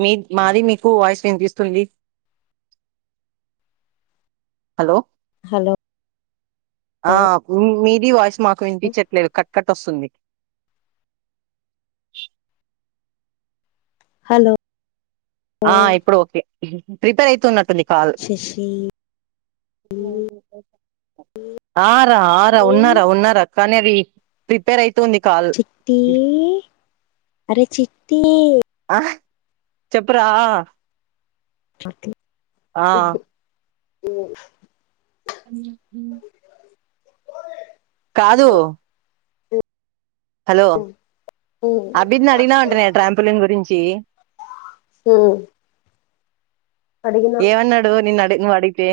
మీ మాది మీకు వాయిస్ వినిపిస్తుంది. హలో హలో ఆ మీది వాయిస్ మాకు ఇంన్పిచ్చట్లేదు కట్ కట్ వస్తుంది. హలో ఆ ఇప్పుడు ఓకే ప్రిపేర్ అయితున్నట్ ఉంది కాదు శశి ఆ రా ఆ రా ఉన్నరా ఉన్నరా కానీ అది ప్రిపేర్ అయి చిట్టీ అరె చిట్టీ ఆ చెప్పురా... ఆ [unintelligible] [inaudible] హ్ కాదూ హలో అబిద్నడిగినా అంటనే ట్రాంపులిన్ గురించి ఏమన్నాడు నిన్న అడిగి ను అడితే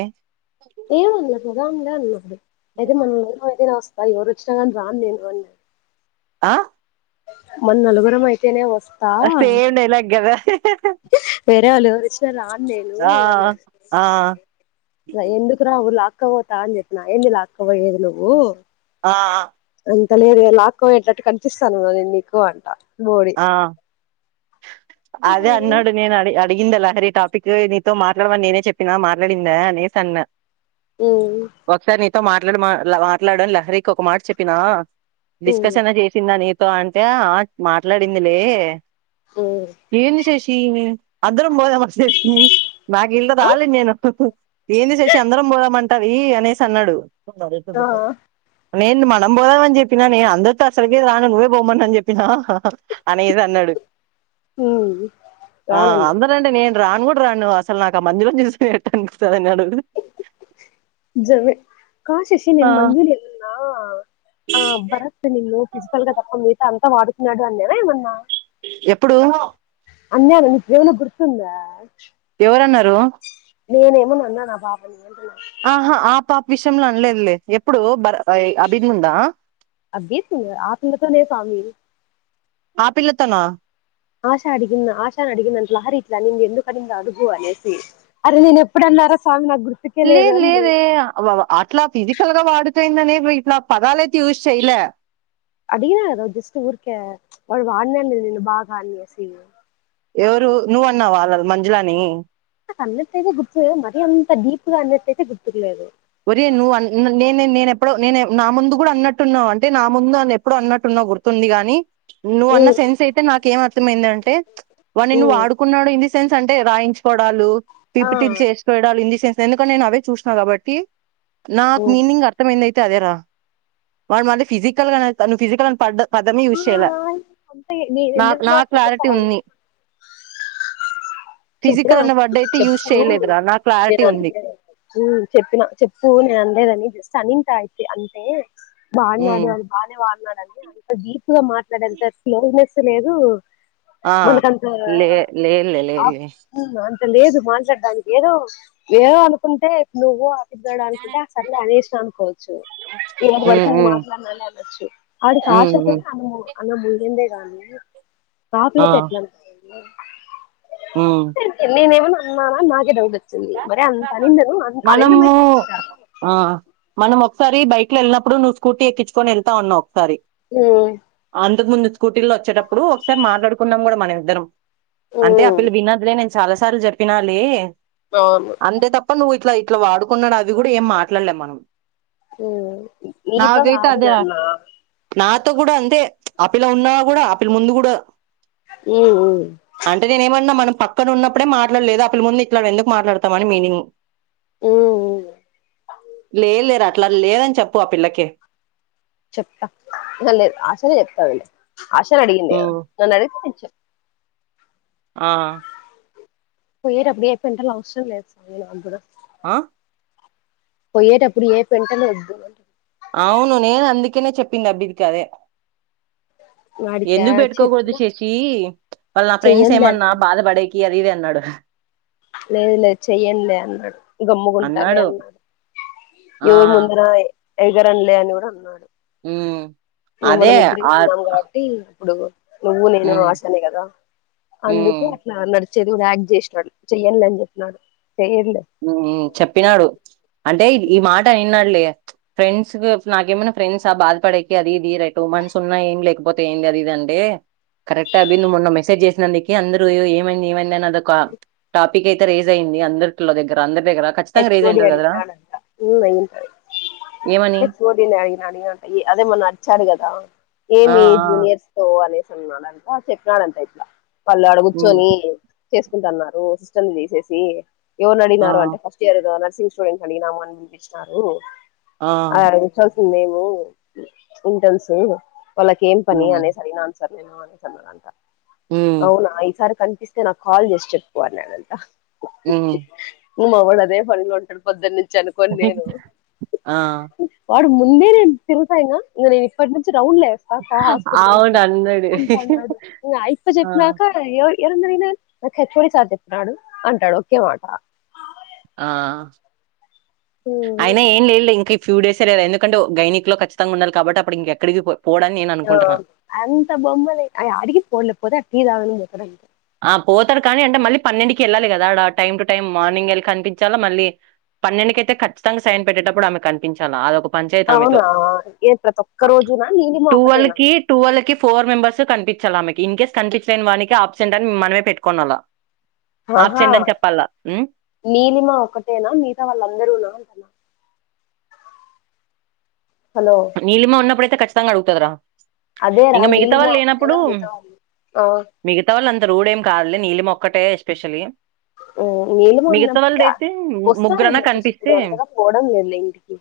ఏమంది చెప్ [unintelligible] అయితే మొన్నట్ వరకు మనకే లాస్ బాఎ వర్ వచ్చిన గానీ రాన్ నేన్ [inaudible] ఆ మన నలుగురమ్ అయితేనే వస్ అస్తే ఏం డైలాగ్ గదా వేరే వాళ్ళు ఎవరచ్చారా అని నేను ఆ ఆ ఎందుకు రావు లాక్కపోతా అని చెప్పిన ఏంది లేకపోయేది నువ్వూ ఆ ఇంత లేదు లాక్కోపోయేటట్టు కనిపిస్తాన్ననా నేను నీకు అంట మోడి ఆ అదే అన్నాడు నేన్ అడి అడిగింద లహరి టాపిక్ నీతో మాట్లాడమని నేనే చెప్పినా మాట్లాడిందా అనేస్ అన్న మ్మ్ ఒకసారి నీ తొ మాట్లాడి మాట్లాడని లహరికి ఒక మాట చెప్పినా ఉమ్ డిస్కషన్ చేసిందింద న అంతే ఆ మా మాట్లాడిందిలే ఉమ్ ఏంది శేష్ అందరం పోదాం చేసి నాకు ఇళ్ళ రాలేదు నేను ఏంది చేసి అందరం పోదామంటది అనేసి అన్నాడు కర ఆ దస నేను మనం పోదామ అని చెప్పినా నేను అందరితో అసలుగే రాను నువ్వే పోమన అని చెప్పిన అనేది అన్నడు ఉమ్ ఆ రానన్నాడు అందరండి నేను రాను గూడ రాను అసలు నాకు ఆ మధ్యలోంచి చూసు ఎట్టానికిస్తు అన్నాడు జమ కాశశి ఆ నిన్ మందులి ఎన్నా ఆ బరత్ నిన్న ఫిజికల్ గా తప్ప మిగత అంతా వాడుతున్నాడు అన్నేనా ఏమన్నా ఎప్పుడు అన్యాప్పు ఎవల పుడుచంద ఎవరన్నారు నేనేమోనన్నా నా బాబాని అ ఆహా ఆ పాప విషయంలో అనలేదులే ఎప్పుడు బ అభినందా అబ్బీ సింగ్ ఆత్మతనే స్వామిీ ఆపిల్ల తోనా ఆశా అడిగింద ఆశాని అడిగింద అంతలహరిట్లా ని ఎందుకడింద అడుగు అనేసి అరే నేను ఎప్పుడన్నారా స్వామి గుర్తుకే లేదు అని లేదే నేను అట్లా ఫిజికల్ గా వాడు దని నా ఇట్లా పదాలయత్ యూస్ చేయిలే అది ఏదో జస్ట్ ఊరిక వాడు వాడ్న్యాడు నిన్ను బాగా అనేసి న్న వాళ్ళ మంజలాని అన్నట్టయితే గుర్తే మరీ అంత డీప్గా అన్నట్టయితే గుర్తుకులేదు ఒరే నువ్వు నే నేనెప్పుడ నేను నా ముందు కూడా అన్నట్టున్నా్ అంటే నా ముందు ఎప్పుడ అన్నట్టున్నావు గుర్తుంది గాని నువ్వు అన్న ఉమ్, సెన్స్ అయితే నాకేం అర్థమైందం ఎ వాని నువ్వు ఉమ్, ఆడుకున్నాడు ఇ సెన్స్ అంటే రాయించ్కోడాలు ఆ పిపిటి చేస్డాలు ఇంది ఎందుకంటే నేను అవే చూశినా కాబట్టి నాకు మీనింగ్ అర్థమైందియితే తె అదేరా మ మ ఫిజికల్గా అను ఫిజికల్ అని పడ్డ పదం చూసెయిలా అంతే నేను నా ఎందుకు నా మాట్లాడ క్లారిటీ ఉంది చెప్పినా ఫిజికల్ అన్న వర్డ్ అయితే యూజ్ చెప్పా చేయలేదురా నా నే క్లారిటీ ఉంది చెప్పినా చె పూ నే అందేదనిస్తా నింతా యితే అంతే బాళనాడ ఉమ్, అ బానే వాళనా అంత జీప్ గా మాట్లాడ స స్లోనెస్ లేదు ఆ లే లే లే లేద ఆఫన్ లేదు మాట్లాడడానికి ఏదో ఏదో అనుకుంటే నువ్వు ఇద్దాడ అనుకుంటే అసర్లే అనేసిన అనుకోవచ్చు ఏ ఉమ్, పడుతుంది ఉమ్, మాట్లాడనాల అనొచ్చు వాడి ఉమ్, సావత ఉమ్. అ అలా ముగిందే గానీ ఆ కాపుల పెట్టల ఉమ్ నిన ఏంమోన నార నాకే డౌటోచి మరి అంత అనిందను అ అనింద మై మనము అ ఆ మనం ఒకసారి బైక్ లో వెళ్ళినప్పుడు నువ్వు స్కూటీ ఎక్కించుకొని వెళ్తా ఉన్నావు ఒకసారి మ్ అంతకు ముందు స్కూటీలో వచ్చేటప్పుడు ఒకసారి మాట్లాడుకున్నాం కూడా మన ఇద్దరం అంటే ఉమ్, ఆపిల్ల వినదులే నేను చాలా సార్లు జప్పినాలే అవును అంటే తప్ప నువు ఇట్లా ఇట్లా వాడుకున్నాడు అది కూడా ఏం మాట్లాడలే మనం మీతో నాకైతే కాదు అదే నన్నా నాతో కూడా అంతే ఆ పిల్ల ఉన్నా కూడా ఆ పిల్ల ముందు కూడ ఉమ్, ఉమ్, అంటే నేను ఏమన్నా మన పక్కన ఉన్నప్పుడే మాట్లాడలేదు అప్పుల ముందు ఇట్లాడ ఎందుకు మాట్లాడతామని మీనింగ్ ఉమ్, ఉమ్. లే లేరా అట్లా లేదని చెప్పు ఆ పిల్లకి చెప్తా అ ఆసలు చెప్తా అది లే ఆశా నీ అడిగింది ఉమ్ నన్ను అడిగితే నేను చెప్ ఆ పోయే ఏ [unintelligible] అవసరం లేదు స్వామి నాకు అ పోయేటప్పుడు ఏ పెంటలు వద్దు అవును నేను అందుకేనే చెప్పింది అబిదికదే వాడికా ఎందుకు పెట్టుకోకూడదు చెప్పిన శశి వాళ్ళ నా ఫ్రెండ్స్ చెయ్యనులే ఏమన్నా అన్నాడు బాధ పడేకి అది ఉన్నాడు లేదు లేదు చెయ్యనులే అన్నాడు గమ్ముగుంటాలే అన్నాడు ఆ ఎవరి ముందుర ఎదురంలే అని కూడా ఉన్నాడు ఉ అదే ఆ ప్పుడు నువ్వు నేను ఉమ్ ఆశానే కదా ఉమ్ అందుకు అట్లా నడుచ చదువదు ఆక్ట్ చేసినాడు చెయ్యండి అని చెప్పిన చెప్పినాడు అంటే ఈ మాట నిన్నాడలే ఫ్రెండ్స్ నాకేమైన్నా ఫ్రెంస్ ఆ బాధపడేకి అది ఇది రై టూ మంత్స్ ఉన్నా ఏమి లేకపోతే ఏంది అది ఇది అంటే కరెక్ట్ అ నువ్వు మొన్న మెసేజ్ చేసినందుకు అందరూ ఏమైంది ఏమైంది అని కా టాప్ పికయితే రేజ్ అయింది అంద పిల్ల దగ్గర అంద హెచ్ ఓడి అడిగినాడంట అంట ఏమని హెచ్ఓడిని అడిగినాడు అడిగాంట అదే మన నరిచారు కదా ఆ! ఆ! ఏమి జూనియర్స్ తో పోలీసు ఉన్నాడా అంటా చెప్పినాడంట ఇట్లా మళ్ళ హ్మ్. అడగుర్చొని చేసుకుంటున్నారు సిస్టర్ ని తీసేసి ఎవరు ఆ! అడిగినారు అంటే ఏదో నర్సింగ్ స్టూడెంట్ అడిగినము అని వినిపించినారు ఆ! అ మేము ఇంటలసు వాళ్ళకి ఏం పని అనే హ్మ్. సర సరేను అ చన్నద అంత హ్మ్. అవునా ఇసారి కనిపిస్తే నాకు కాల్ చేసి చెప్పు అన్నాడంట హమ్ ఉమా వాళ అదే పన్ లో ఉంటారు పొద్దునించి అనుకొని నేను ఆ! వాడు మో తిరుసాయినా ఇప్ప రౌండ్లేస్త హాస్పిటల్ అవును అన్నాడు. అంట అన్నాడు అయిప్ప ఆ! చెప్పినాక ఎవ ఎరందరనా నాకు హెచ్చుడి చధ చెప్న్నాడు అంటాడు ఒకే మాట ఆ ఉమ్, అయినా ఏం లేలే ఇంక [unintelligible] ఆ అంత బొమ్మలే అడికి పో లేకపోతే అ టీ రాధని చెప్పు రం ఆ పోతాడు కానీ అంటే మళ్ళీ పన్నెండుకి వెళ్ళాలి కదా అడ టైం టు టైం మార్నింగ్ వెళ్ళి కనిపించలా మళ్ళీ పన్నెండుకి అయితే ఖచ్చితంగా సైన్ పెట్టేటప్పుడు ఆమె కనిపించాలా అదొక పంచాయతీ ఆమెతో అవునా ఏ ప్రతి ఒక్క రోజునా నీలిమ టూవల్ ఒకటేనా కి టూవల్ కి ఫోర్ మెంబర్స్ కనిపి చలామకి ఇన్ కేస్ కన్పిచలేైన్ వనికిప్ ంట అ మ మనమే పెట్టుకోనాలా ఆహా నీలిమా ఒక్కటేనా మిగతా వాళ్ళ అందరూనా అంటన్నా హలో నీలిమ ఉన్నప్పుడు అయితే ఖచ్చి తంగా అడుగుతదిరా అదేరా ఇంగ మిగతా నీలిమ వాళ్ళు అపుతేనా లేనప్పుడు మిగితా వాళ్ళు అవు మిగతా వాళ్ళు అంత రూడ్ ఏం కాదులే నీలిమ ఒకటే ఎస్పెషల్లీ ఆ నీలుమ ఉన్నప్పుడుగా ము- ముగ్గురన్నా వస్తానండి ఇప్పుడు కనిపిస్తే అంతగా పోవడం లేదులే ఇంటికి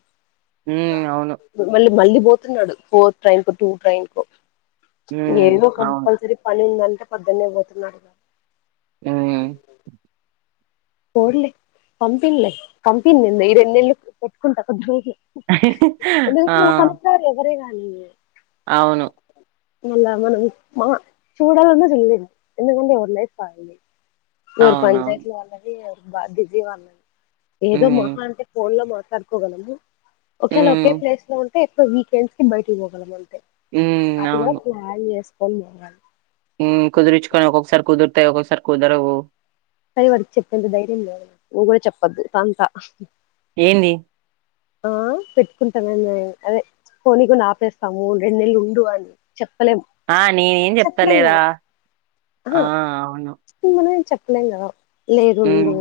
హ్మ్ అవును. మళ్ళీ మళ్ళీ పోతున్నాడు ఫోర్త్ ట్రైన్ కు టూ ట్రైన్ కు హ్మ్. ఏందో అవును. కంపల్సరి పని ఉంది అే పొద్దున్న పోతున్నాడుగా ఆ పోర్లే పంపిర్లే పంపిణి ఈ రెన్నేళ్లు కొట్టుకుంటారు దబి క్కి ఆ అ అవును మళ్ళా మనం మా చూడాలన్నా చూడలేము ఎందుకంటే ఎవరు లైఫ్ వాళ్ళది ఎవరి అవునవును. పంచాయతీ వాళ్ళది బిజివాన్నాడి ఏదో హ్మ్. మహా అంటే ఫోన్లో మాట్ కర్కోగలం ఓకేవేల ఒకఓకే హ్మ్. ప్లేస్ న ఇప్పుడు వీకెండ్స్ కి బయటకి పొగలం అంతే ఉ అది కూడా అవును ప్లాన్ [unintelligible] కుదిరుచ్చికొని ఒక్కొక్కసారి కుదురుతాయి ఒొక్కసారి కుదరవు సరి వాడికి చెప్పేంత ధైర్యం లేదు నువ్వు కూడా చెప్పొద్దు తంత ఏంది ఆ పెట్టుకుంటానని అదే కొని కొని ఆపేస్తాము రెండు నెలలు ఉండు అని చెప్పలేం ఆ నేనేం చెప్పలేం చెప్తలేదా కదా ఆ అవును ఇంగా లేదు ఉండు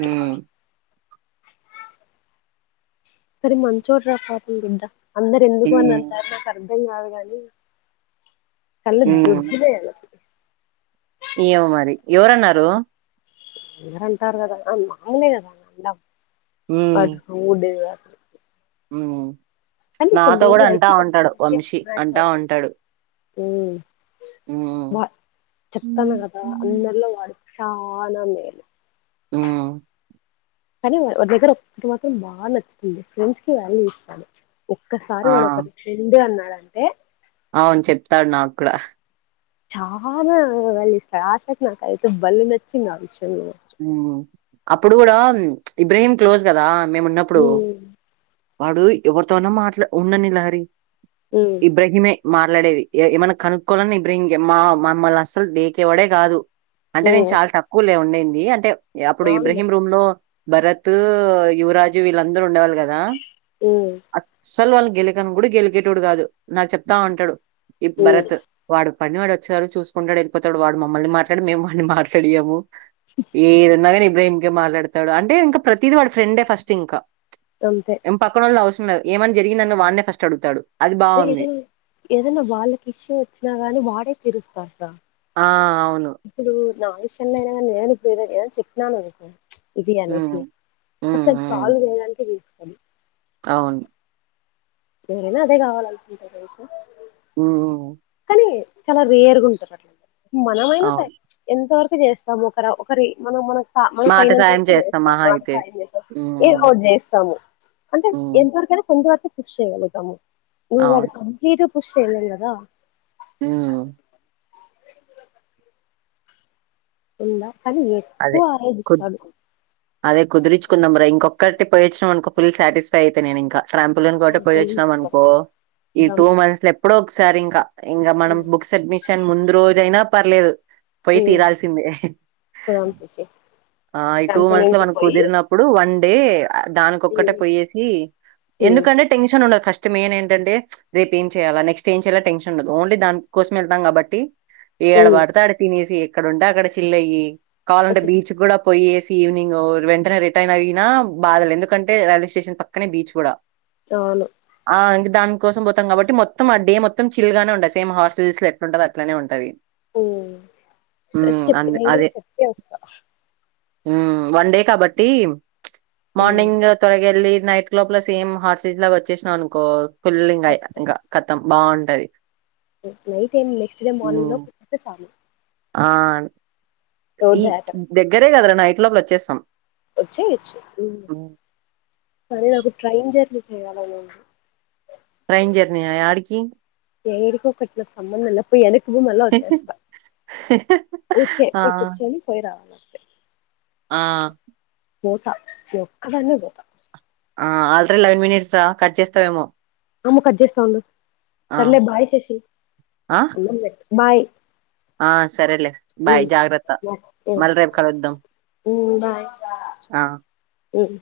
ఆ అరె మంచోడ్ర పాపం బిడ్డ అందరు ఎందుకు అని హ్మ్. అంటారు నాకు అర్ ప వాదు కానీ కల్ళ దుడ్దిద అలా ఏయవ మరి ఎవరన్నారు ఎరంటారు కదా మాముే కదా అంద అట్ ఊడే హు ము కానీ నాతో కొంతమంది కూడా అంటా వైట్స్ ఉంటాడు వంశీ అంటా ఉంటాడు హ ఉమ్ మా చెత్తన ఉమ్ కద అన్నెల వాడి చాలా మేలు ఉమ్ కానీ వారి దగ్గర ఒక్కటి మాత్రం బాగా నచ్చుతుంది ఫ్రెండ్స్ కి వాల్యూ ఇస్తాడు ఒక్కసారి ఆ వాడు పరిక్ష ఉండే అన్నా అంటే అవ్ ను చెప్తాడు నాక్కుడా చాలా వాల్యూ ఇస్తారు ఆశాకి నాకి అయితే భలే నచ్చింది ఆ విషయం ఉమ్ అప్పుడు కూడా ఇబ్రహీం క్లోజ్ కదా మేము ఉన్నప్పుడు ఉమ్ వాడు ఎవరితోన మాట్లా ఉండని లహరి ఉమ్ ఇబ్రాహిమే మాట్లాడేది ఏమన్నా కనుక్కోవాలని ఇబ్ర ఇం మా మమ్మల్ని అస్సలు లేేకేవాడే కాదు అంటే ఉమ్ నేను చాలా తక్కువలే ఉండేంది నీ అంటే అప్పుడు అవునులే ఇబ్రహీం రూమ్ లో భరత్ యువరాజు వీళ్ళందరూ ఉండవాల దా ఉమ్ అసలు వాళ్ళని గెలికను కూడా గెలికేటోడు కాదు నాకు చెప్తా ఉంటాడు ఈ ఉమ్ భరత్ వాడు పడిని వాడు వచ్చారుడు చూసుకుంటాడు వెళ్ళపోతడు వాడు మమ్మల్ని మాట్లాడు మేము వాడిని మాలాడియాము ఈ నాగ ఇం ఏం గేమ్ మాట్లాడతాడు అంటే ఇంకా ప్రతిదీ వాడి ఫ్రెండే ఫస్ట్ ఇంకా అంతే ఎం పకడో లోవుస ఏమని జరిగిందని వాడినే ఫస్ట్ అడుతాడు అదే ఏదనా ఏదైనా వాళ్ళకి ఇష్యూ వచ్చినా గానీ వాడే తీరుస్తారు త ఆ అవును నా ఆ విషన్ నేనే పోపోయి ఏద చెక్కాకు ఇది ఉమ్, అనేసి ఫ ఉమ్, చల్వ్ లేడాంటేదు అవున మీరైనా అదే కావాల అనుకుంటారుతే ఓ చాల వేర్గా ఉంటారు అట్లా మనమైనస్యి అవును ఎంతవర చేస్తాం ఒక ఒకరి మనం మన మనం మాట పైనంత సాయం వరకు చేస్తాం చేస్తాము మహా అయితే చేా ఏ ఉమ్, అట్ చేస్తాము అంటే ఉమ్, ఎంతవరకుైనా కొంతవరకు చేయగలుగుతాము [unintelligible] అవును క ఖుషి చేయలేం కద ఆ ఉంద అదే కు అదే కుదిరిచుకుందాంరా ఇంకొక్కరి పోయొచ్చా అనుకో ఫుల్ సాటిస్ఫై అయితే నేనుంకా శంపుల్ని ఒకటటి పోయి శాంపుల్ వచ్చినాం తీసుకోవడం అనుకో ఈ టూ బదంస్ మంత్స్ లో ఎప్పుడో సరే ఇక ఇంకా మనం బుక్స్ అడ్మిషన్ ముందు రోజ అయినా పర్లేదు పోయి ఉమ్ తీరాల్సిందే బదంస్ వచ్చి ఆ ఈ టూ మంత్స్ ట్రాంపోలిన్ లో కి మన పోయి కుదిరినప్పుడు వన్ అంటే దానికొక్కటే ఉమ్ పోయేసి ఉమ్ ఎందుకంటే టెన్షన్ ఉండదు ఫస్ట్ నెస్ట్ మెయిన్ ఏంటంటే రేపు ఏం చేయాల నెస్ట్ ఏం చేయాలా టెన్ండదు ఓన్లీ దనికోసం వెళ్తాం కాబట్టి ఏడ ఉమ్ పడితే ఆడ తినేసి ఇక్కడ ఉంట అక్కడ చిల్లయ్య కావాలంటే వచ్చే బీచ్ కూడా పోయే ఈవినింగ్ వెంటనే రిటైర్న్ అయినా బాధలు ఎందుకంటే రైల్వే స్టేషన్ పక్కనే బీచ్ కూడా అవును దానికోసం పోతం కాబట్టి మొత్తం ఆ డే మొత్తం చిల్ గానే ఉంటంది సేమ్ హాస్టల్స్ లో ఎట్లు ఉంటో అట్లానే ఉంటుంది ఉమ్ చెప్పి అందు నేను అదే. కూడా చెప్పి వస్తాను కష్ హ్మ్ వన్ డే కబడ్టి ప్చ్ ఉమ్ మార్నింగ్ త్వరగలి నైట్ క్లబ్ లస్ ఏం హాట్ సీజ్ లాగా వచ్చేసావు అనుకో కూలింగ్ కాయ సరే సరే. ఇంకా తమం బాగుంటది నైట్ ఏం నెక్స్ట్ డే మార్నింగ్ హ్మ్. లో కుతే చాలు ఆ రోడ్ ఈ దాకా దగ్గరే కదార నైట్ ఎట్ లోబు వచ్చేస్తాం వచ్చేయచ్చు హ్మ్. కానీ నాకు ట్రైన్ జర్నీ చేయాలనుంది ఉమ్ ఏడికోకట్ల సంబంధాల పోయి అ భూ మళ్ళ వచ్చేస్తా ఊకే ఆ కూర్చొని పోయి రావాలి ఆ పోతా ఒక్కదన్నే పోతా ఆ ఆల్రెడీ లెవెన్ మినిట్స్ రా కట్ చేస్తావేమో అమ్మో కట్ చేస్తా ఉండు ఆ సర్లే బాయ్ శేషి ఆ బాయ్ ఆ సరేలే బాయ్ ఉమ్ జాగ్రత్త బాయ్ మల రేపు కాలద్ద్దం ఉమ్ బాయ్ ఆ ఉమ్